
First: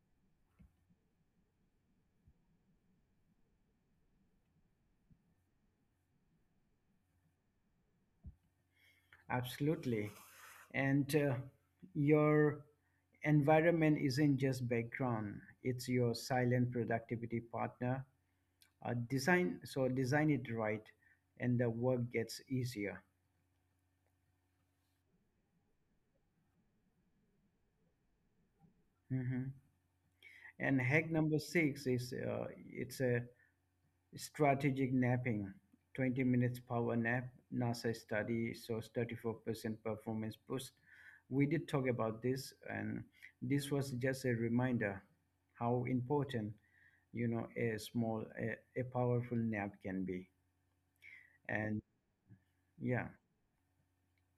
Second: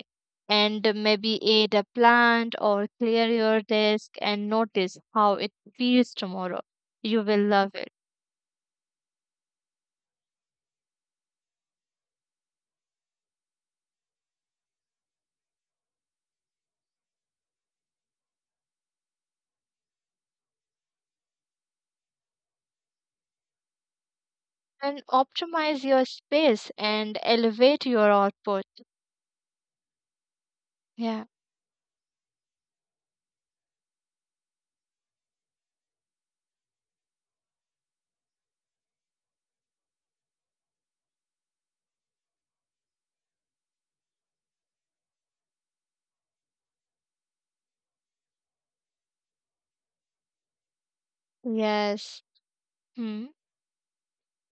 S2: and maybe add a plant or clear your desk and notice how it feels tomorrow. You will love it.
S1: Absolutely. And your environment isn't just background, it's your silent productivity partner. Design it right and the work gets easier.
S2: And optimize your space and elevate your output.
S1: Hmm. And hack
S2: Yeah.
S1: number six is, it's a strategic napping, 20 minutes power nap, nasa study shows 34% performance boost. We did talk about this, and this was just a reminder how important, you know, a powerful nap can be. And
S2: Yes.
S1: yeah.
S2: Hmm.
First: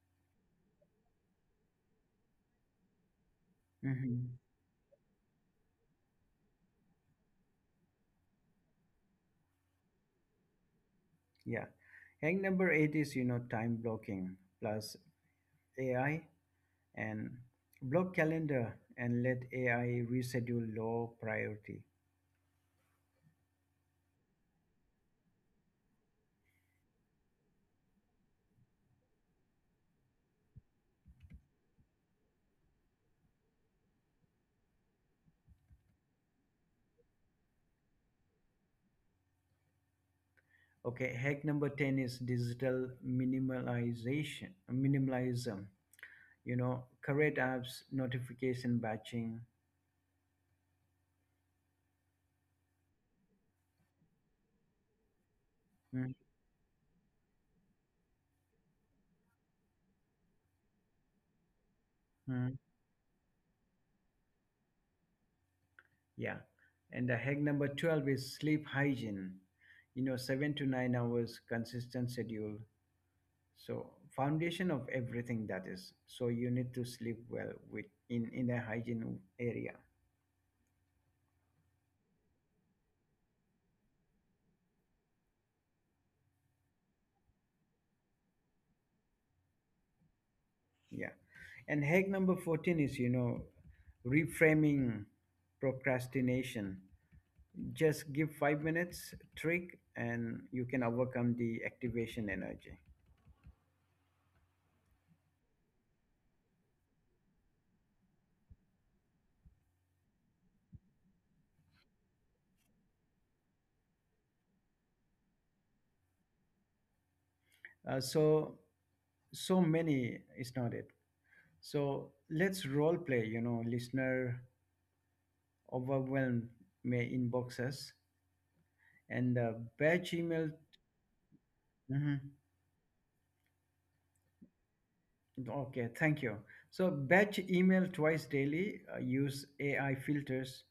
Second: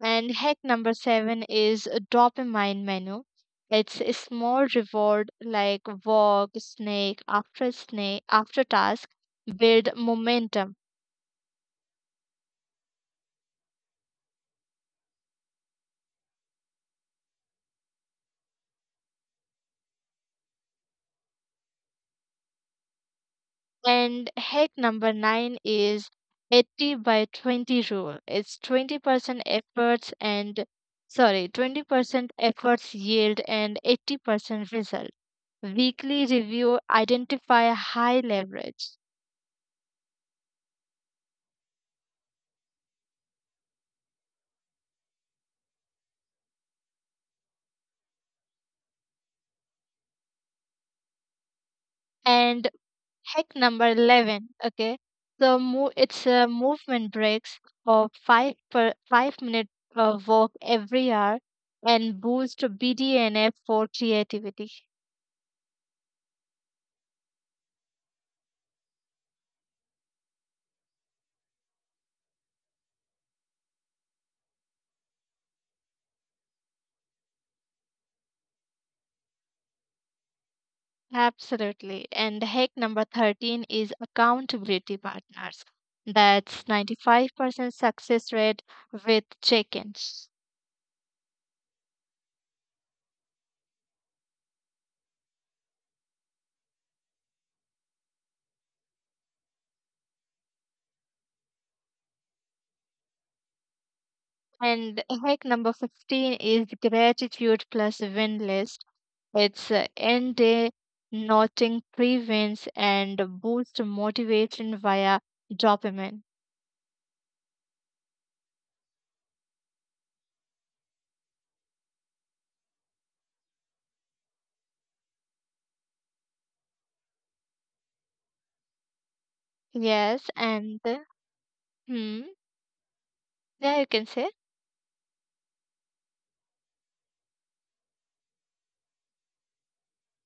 S2: And hack number seven is a dopamine menu. It's a
S1: Hmm.
S2: small reward like walk, snake, after snake, after task, build momentum.
S1: Yeah. Hack number eight is, you know, time blocking plus AI, and block calendar and let AI reschedule low priority.
S2: And hack number nine is 80 by 20 rule. It's 20% efforts and sorry, 20% efforts yield and 80% result. Weekly review identify high leverage.
S1: Okay, hack number 10 is digital minimalism, you know, curate apps, notification batching.
S2: And hack number 11, okay? So it's a movement breaks of 5 per 5 minute walk every hour
S1: Mhm.
S2: and boost BDNF for creativity.
S1: Yeah. And the hack number 12 is sleep hygiene, you know, 7 to 9 hours consistent schedule. So foundation of everything that is. So you need to sleep well with in a hygiene area.
S2: Absolutely. And hack number 13 is accountability partners. That's 95% success rate with check-ins.
S1: Yeah. And hack number 14 is, you know, reframing procrastination. Just give 5 minutes trick and you can overcome the activation energy.
S2: And hack number 15 is gratitude plus win list. It's end day noting prevents and boost motivation via dopamine.
S1: So, so many is not it. So let's role play, you know, listener overwhelmed may inbox us, and batch email.
S2: Yes, and
S1: Mhm.
S2: hmm, yeah, you can say
S1: Okay, thank you. So batch email twice daily, use AI filters,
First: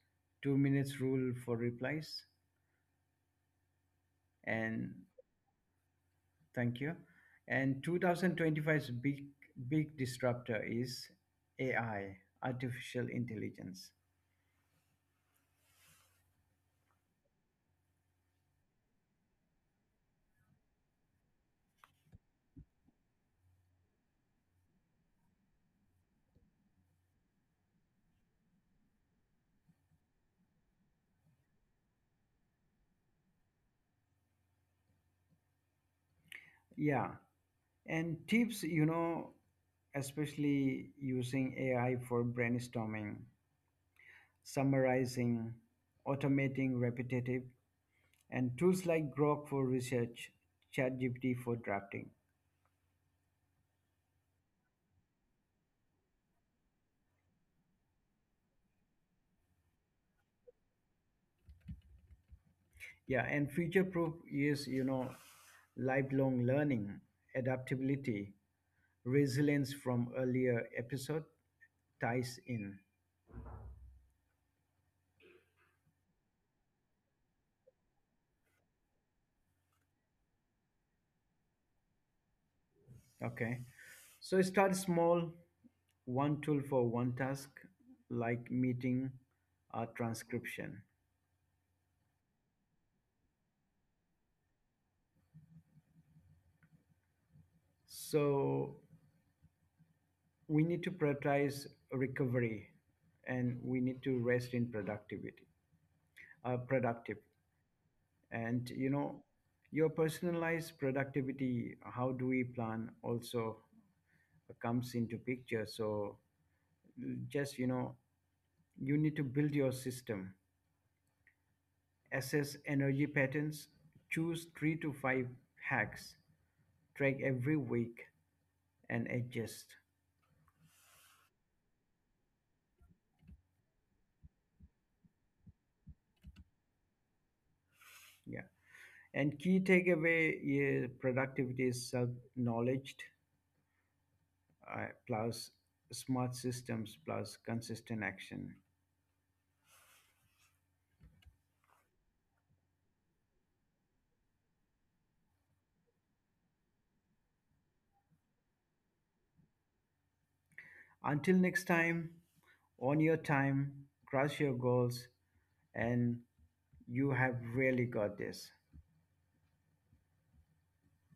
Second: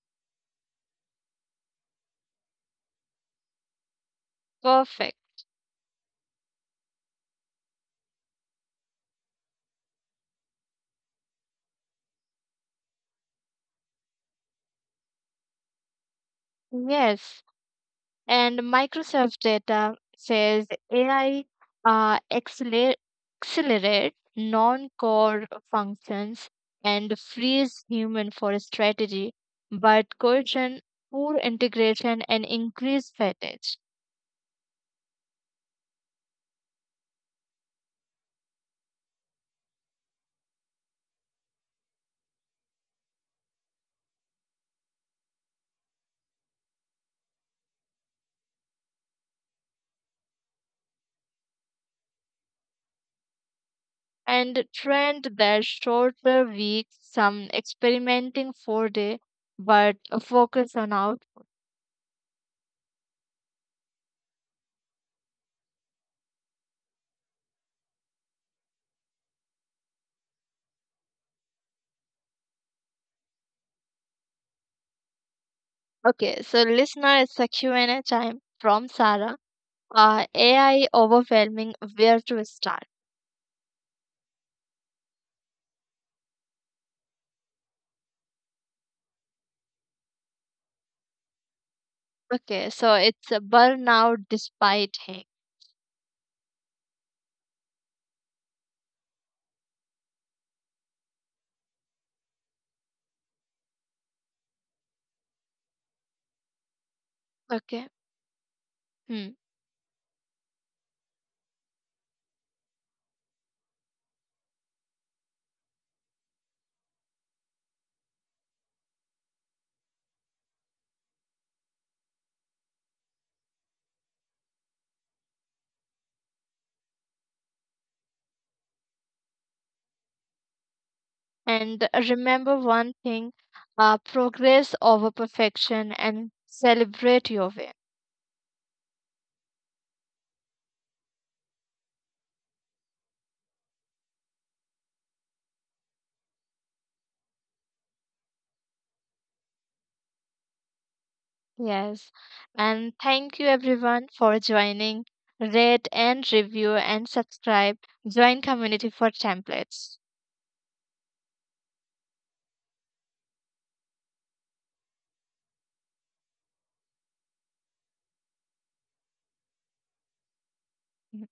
S1: 2 minutes rule for replies, and
S2: perfect.
S1: thank you. And 2025's big disruptor is AI, artificial intelligence.
S2: Yes. And Microsoft data says AI uh, acceler- accelerate non-core functions and frees human for strategy, but coercion, poor integration, and increased fatigue.
S1: Yeah, and tips, you know, especially using AI for brainstorming, summarizing, automating repetitive, and tools like Grok for research, ChatGPT for drafting.
S2: And trend that shorter weeks, some experimenting four day, but a focus on out.
S1: Yeah, and future proof is, you know, lifelong learning, adaptability, resilience from earlier episode ties in.
S2: Okay, so listener, it's a Q and a time from Sarah. AI overwhelming, where to start?
S1: Okay. So start small, one tool for one task, like meeting or transcription.
S2: Okay, so it's a burnout despite him.
S1: So we need to prioritize recovery, and we need to rest in productive.
S2: Okay.
S1: And
S2: Hmm.
S1: you know, your personalized productivity, how do we plan also comes into picture. So just, you know, you need to build your system, assess energy patterns, choose 3 to 5 hacks, track every week, and adjust.
S2: And remember one thing, progress over perfection and celebrate your win.
S1: Yeah, and key takeaway is productivity is self knowledge plus smart systems plus consistent action.
S2: Yes. And thank you everyone for joining. Rate and review and subscribe. Join community for templates.
S1: Until next time, on your time, crush your goals, and you have really got this.
S2: Hmm.